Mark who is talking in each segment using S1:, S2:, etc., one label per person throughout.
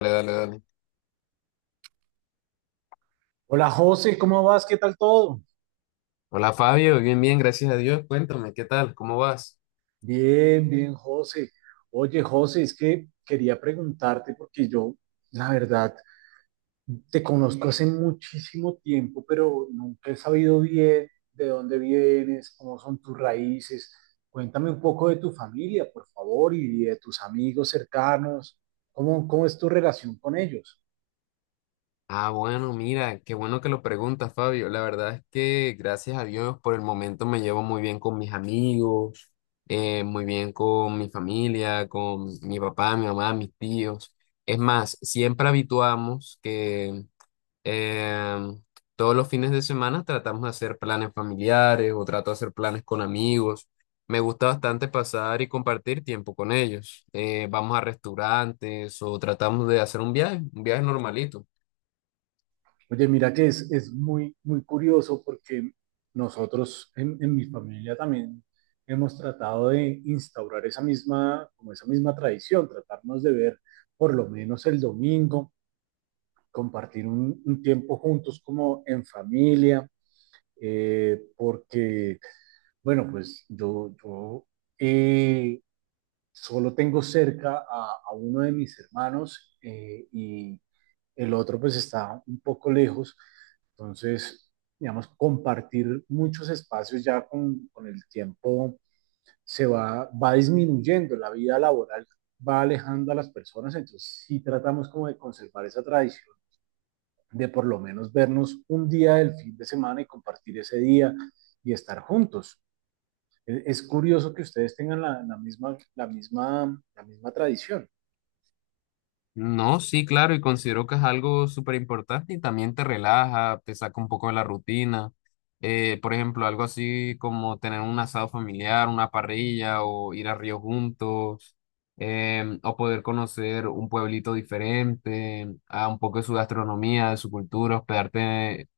S1: Dale, dale, dale.
S2: Hola José, ¿cómo vas? ¿Qué tal todo?
S1: Hola Fabio, bien, bien, gracias a Dios. Cuéntame, ¿qué tal? ¿Cómo vas?
S2: Bien, bien, José. Oye, José, es que quería preguntarte porque yo, la verdad, te conozco hace muchísimo tiempo, pero nunca he sabido bien de dónde vienes, cómo son tus raíces. Cuéntame un poco de tu familia, por favor, y de tus amigos cercanos. ¿Cómo es tu relación con ellos?
S1: Ah, bueno, mira, qué bueno que lo preguntas, Fabio. La verdad es que gracias a Dios por el momento me llevo muy bien con mis amigos, muy bien con mi familia, con mi papá, mi mamá, mis tíos. Es más, siempre habituamos que Eh, todos los fines de semana tratamos de hacer planes familiares o trato de hacer planes con amigos. Me gusta bastante pasar y compartir tiempo con ellos. Vamos a restaurantes o tratamos de hacer un viaje normalito.
S2: Oye, mira que es muy, muy curioso porque nosotros en mi familia también hemos tratado de instaurar esa misma, como esa misma tradición, tratarnos de ver por lo menos el domingo, compartir un tiempo juntos como en familia, porque, bueno, pues yo eh, solo tengo cerca a uno de mis hermanos y el otro pues está un poco lejos, entonces, digamos, compartir muchos espacios ya con el tiempo se va disminuyendo, la vida laboral va alejando a las personas, entonces sí tratamos como de conservar esa tradición, de por lo menos vernos un día del fin de semana y compartir ese día y estar juntos. Es curioso que ustedes tengan la misma tradición.
S1: No, sí, claro, y considero que es algo súper importante y también te relaja, te saca un poco de la rutina. Por ejemplo, algo así como tener un asado familiar, una parrilla o ir a río juntos, o poder conocer un pueblito diferente, a un poco de su gastronomía, de su cultura, hospedarte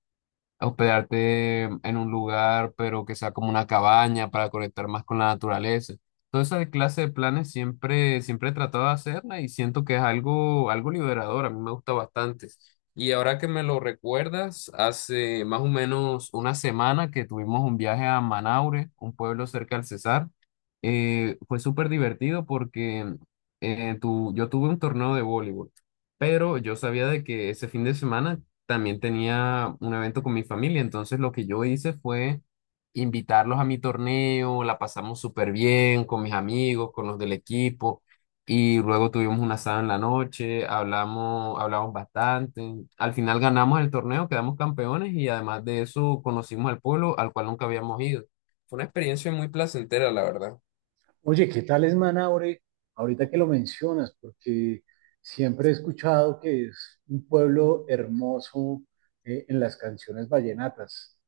S1: a hospedarte en un lugar, pero que sea como una cabaña para conectar más con la naturaleza. Toda esa clase de planes siempre, siempre he tratado de hacerla y siento que es algo, algo liberador, a mí me gusta bastante. Y ahora que me lo recuerdas, hace más o menos una semana que tuvimos un viaje a Manaure, un pueblo cerca del Cesar. Fue súper divertido porque yo tuve un torneo de voleibol, pero yo sabía de que ese fin de semana también tenía un evento con mi familia, entonces lo que yo hice fue invitarlos a mi torneo. La pasamos súper bien con mis amigos, con los del equipo, y luego tuvimos un asado en la noche, hablamos, hablamos bastante, al final ganamos el torneo, quedamos campeones y además de eso conocimos al pueblo al cual nunca habíamos ido. Fue una experiencia muy placentera, la verdad.
S2: Oye, ¿qué tal es Manaure? Ahorita que lo mencionas, porque siempre he escuchado que es un pueblo hermoso en las canciones vallenatas.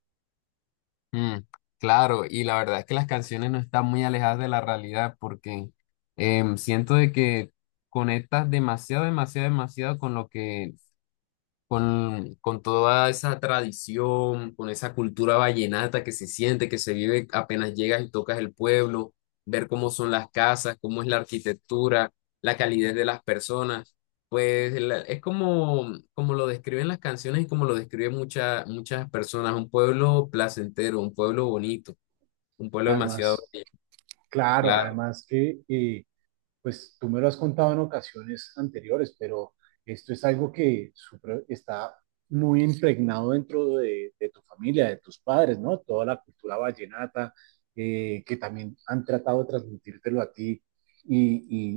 S1: Mm, claro, y la verdad es que las canciones no están muy alejadas de la realidad porque siento de que conectas demasiado, demasiado, demasiado con lo que con toda esa tradición, con esa cultura vallenata que se siente, que se vive apenas llegas y tocas el pueblo, ver cómo son las casas, cómo es la arquitectura, la calidez de las personas. Pues es como, como lo describen las canciones y como lo describen muchas muchas personas, un pueblo placentero, un pueblo bonito, un pueblo demasiado.
S2: Además, claro, además que pues tú me lo has contado en ocasiones anteriores, pero esto es algo que está muy impregnado dentro de tu familia, de tus padres, ¿no? Toda la cultura vallenata, que también han tratado de transmitírtelo a ti y,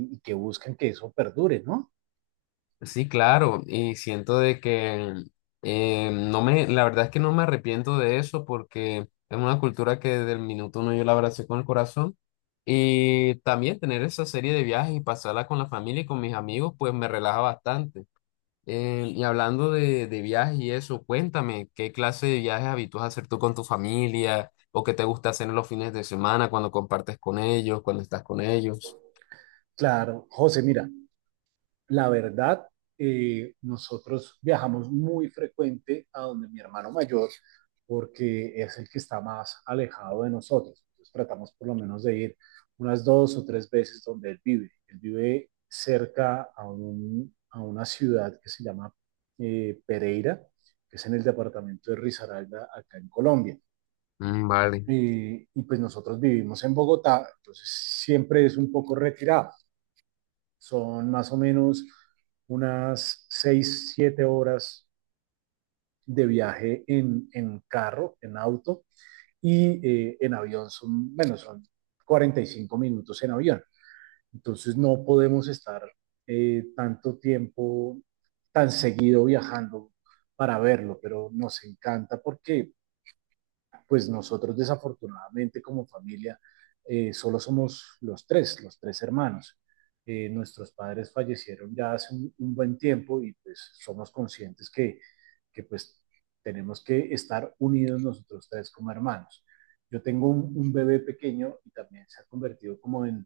S2: y que buscan que eso perdure, ¿no?
S1: Sí, claro, y siento de que no me, la verdad es que no me arrepiento de eso porque es una cultura que desde el minuto uno yo la abracé con el corazón y también tener esa serie de viajes y pasarla con la familia y con mis amigos pues me relaja bastante. Y hablando de viajes y eso, cuéntame, ¿qué clase de viajes habitúas a hacer tú con tu familia o qué te gusta hacer en los fines de semana cuando compartes con ellos, cuando estás con ellos?
S2: Claro, José, mira, la verdad, nosotros viajamos muy frecuente a donde mi hermano mayor, porque es el que está más alejado de nosotros. Entonces tratamos por lo menos de ir unas dos o tres veces donde él vive. Él vive cerca a una ciudad que se llama Pereira, que es en el departamento de Risaralda, acá en Colombia.
S1: Mm, vale.
S2: Y pues nosotros vivimos en Bogotá, entonces siempre es un poco retirado. Son más o menos unas 6-7 horas de viaje en carro, en auto, y en avión son, bueno, son 45 minutos en avión. Entonces no podemos estar tanto tiempo, tan seguido viajando para verlo, pero nos encanta porque pues nosotros desafortunadamente como familia solo somos los tres hermanos. Nuestros padres fallecieron ya hace un buen tiempo y pues somos conscientes que, que tenemos que estar unidos nosotros tres como hermanos. Yo tengo un bebé pequeño y también se ha convertido como en,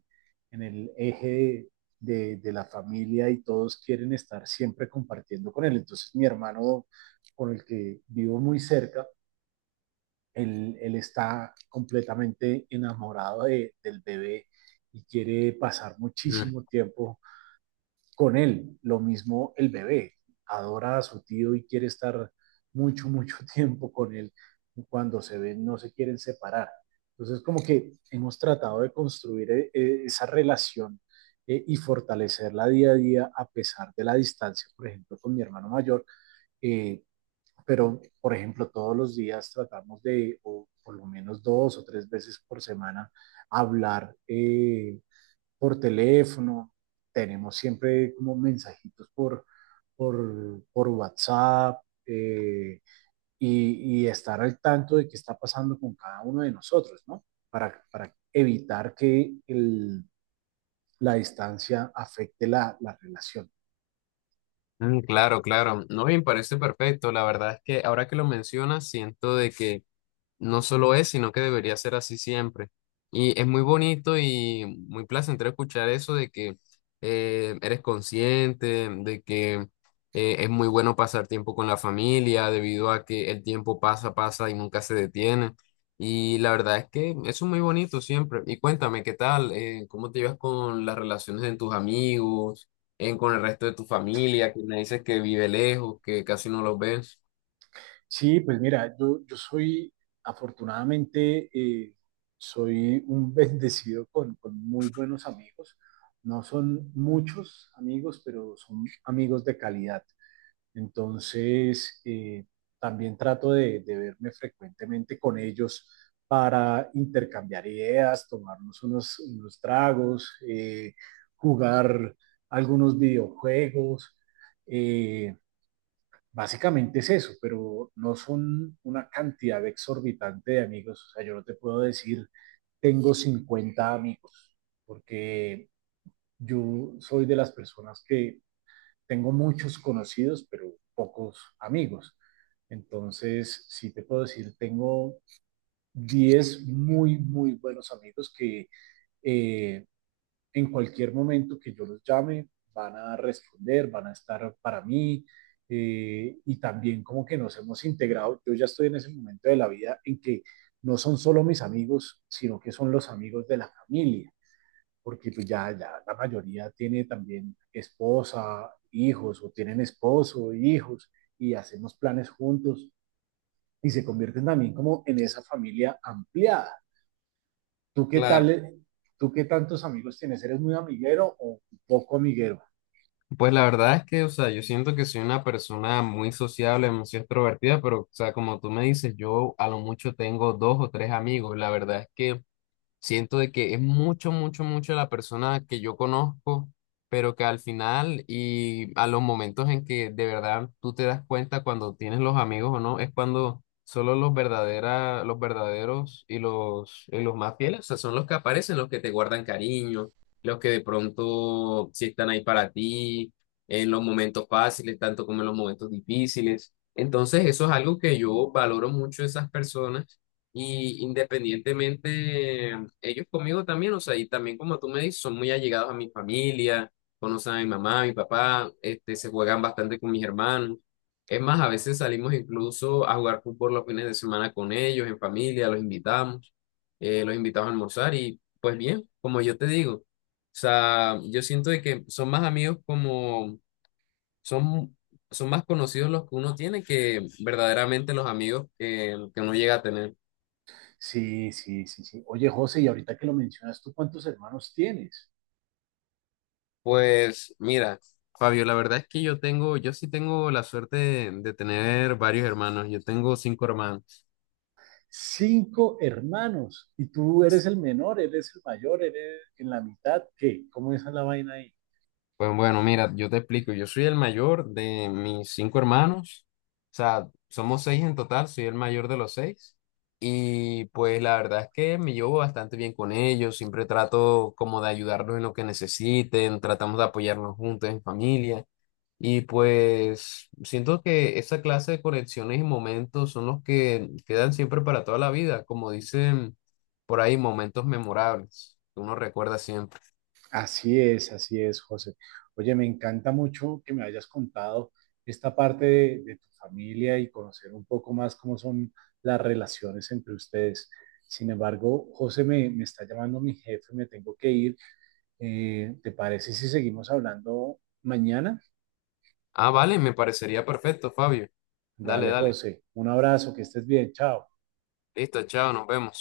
S2: en el eje de la familia y todos quieren estar siempre compartiendo con él. Entonces mi hermano con el que vivo muy cerca, él está completamente enamorado del bebé y quiere pasar muchísimo tiempo con él. Lo mismo el bebé, adora a su tío y quiere estar mucho, mucho tiempo con él. Cuando se ven, no se quieren separar. Entonces, como que hemos tratado de construir esa relación y fortalecerla día a día a pesar de la distancia, por ejemplo, con mi hermano mayor, eh, pero por ejemplo todos los días tratamos de, o por lo menos dos o tres veces por semana, hablar por teléfono, tenemos siempre como mensajitos por WhatsApp y estar al tanto de qué está pasando con cada uno de nosotros, ¿no? Para evitar que la distancia afecte la relación.
S1: Mm, claro, claro. No, bien, parece perfecto. La verdad es que ahora que lo mencionas, siento de que no solo es, sino que debería ser así siempre. Y es muy bonito y muy placentero escuchar eso de que eres consciente, de que es muy bueno pasar tiempo con la familia, debido a que el tiempo pasa, pasa y nunca se detiene. Y la verdad es que eso es muy bonito siempre. Y cuéntame, ¿qué tal? ¿Cómo te llevas con las relaciones de tus amigos, con el resto de tu familia, que me dices que vive lejos, que casi no los ves?
S2: Sí, pues mira, yo soy, afortunadamente, soy un bendecido con muy buenos amigos. No son muchos amigos, pero son amigos de calidad. Entonces, también trato de verme frecuentemente con ellos para intercambiar ideas, tomarnos unos tragos, jugar algunos videojuegos. eh, Básicamente es eso, pero no son una cantidad exorbitante de amigos. O sea, yo no te puedo decir, tengo 50 amigos, porque yo soy de las personas que tengo muchos conocidos, pero pocos amigos. Entonces, sí te puedo decir, tengo 10 muy, muy buenos amigos que eh, en cualquier momento que yo los llame, van a responder, van a estar para mí. Y también como que nos hemos integrado, yo ya estoy en ese momento de la vida en que no son solo mis amigos, sino que son los amigos de la familia, porque pues ya la mayoría tiene también esposa, hijos, o tienen esposo, hijos, y hacemos planes juntos, y se convierten también como en esa familia ampliada. ¿Tú qué tal?
S1: Claro.
S2: ¿Tú qué tantos amigos tienes? ¿Eres muy amiguero o poco amiguero?
S1: Pues la verdad es que, o sea, yo siento que soy una persona muy sociable, muy extrovertida, pero, o sea, como tú me dices, yo a lo mucho tengo dos o tres amigos. La verdad es que siento de que es mucho, mucho, mucho la persona que yo conozco, pero que al final y a los momentos en que de verdad tú te das cuenta cuando tienes los amigos o no, es cuando solo los verdaderos y los más fieles, o sea, son los que aparecen, los que te guardan cariño, los que de pronto sí están ahí para ti en los momentos fáciles, tanto como en los momentos difíciles. Entonces, eso es algo que yo valoro mucho de esas personas y independientemente, ellos conmigo también, o sea, y también como tú me dices, son muy allegados a mi familia, conocen a mi mamá, a mi papá, este, se juegan bastante con mis hermanos. Es más, a veces salimos incluso a jugar fútbol los fines de semana con ellos, en familia, los invitamos a almorzar y pues bien, como yo te digo, o sea, yo siento de que son más amigos como, son, son más conocidos los que uno tiene que verdaderamente los amigos que uno llega a tener.
S2: Sí, sí, sí, sí. Oye, José, y ahorita que lo mencionas, ¿tú cuántos hermanos tienes?
S1: Pues mira, Fabio, la verdad es que yo sí tengo la suerte de tener varios hermanos. Yo tengo cinco hermanos.
S2: Cinco hermanos. Y tú eres el menor, eres el mayor, eres en la mitad. ¿Qué? ¿Cómo es la vaina ahí?
S1: Pues bueno, mira, yo te explico. Yo soy el mayor de mis cinco hermanos. O sea, somos seis en total, soy el mayor de los seis. Y pues la verdad es que me llevo bastante bien con ellos. Siempre trato como de ayudarlos en lo que necesiten, tratamos de apoyarnos juntos en familia. Y pues siento que esa clase de conexiones y momentos son los que quedan siempre para toda la vida, como dicen por ahí, momentos memorables que uno recuerda siempre.
S2: Así es, José. Oye, me encanta mucho que me hayas contado esta parte de tu familia y conocer un poco más cómo son las relaciones entre ustedes. Sin embargo, José, me está llamando mi jefe, me tengo que ir. ¿Te parece si seguimos hablando mañana?
S1: Ah, vale, me parecería perfecto, Fabio. Dale,
S2: Dale,
S1: dale.
S2: José, un abrazo, que estés bien, chao.
S1: Listo, chao, nos vemos.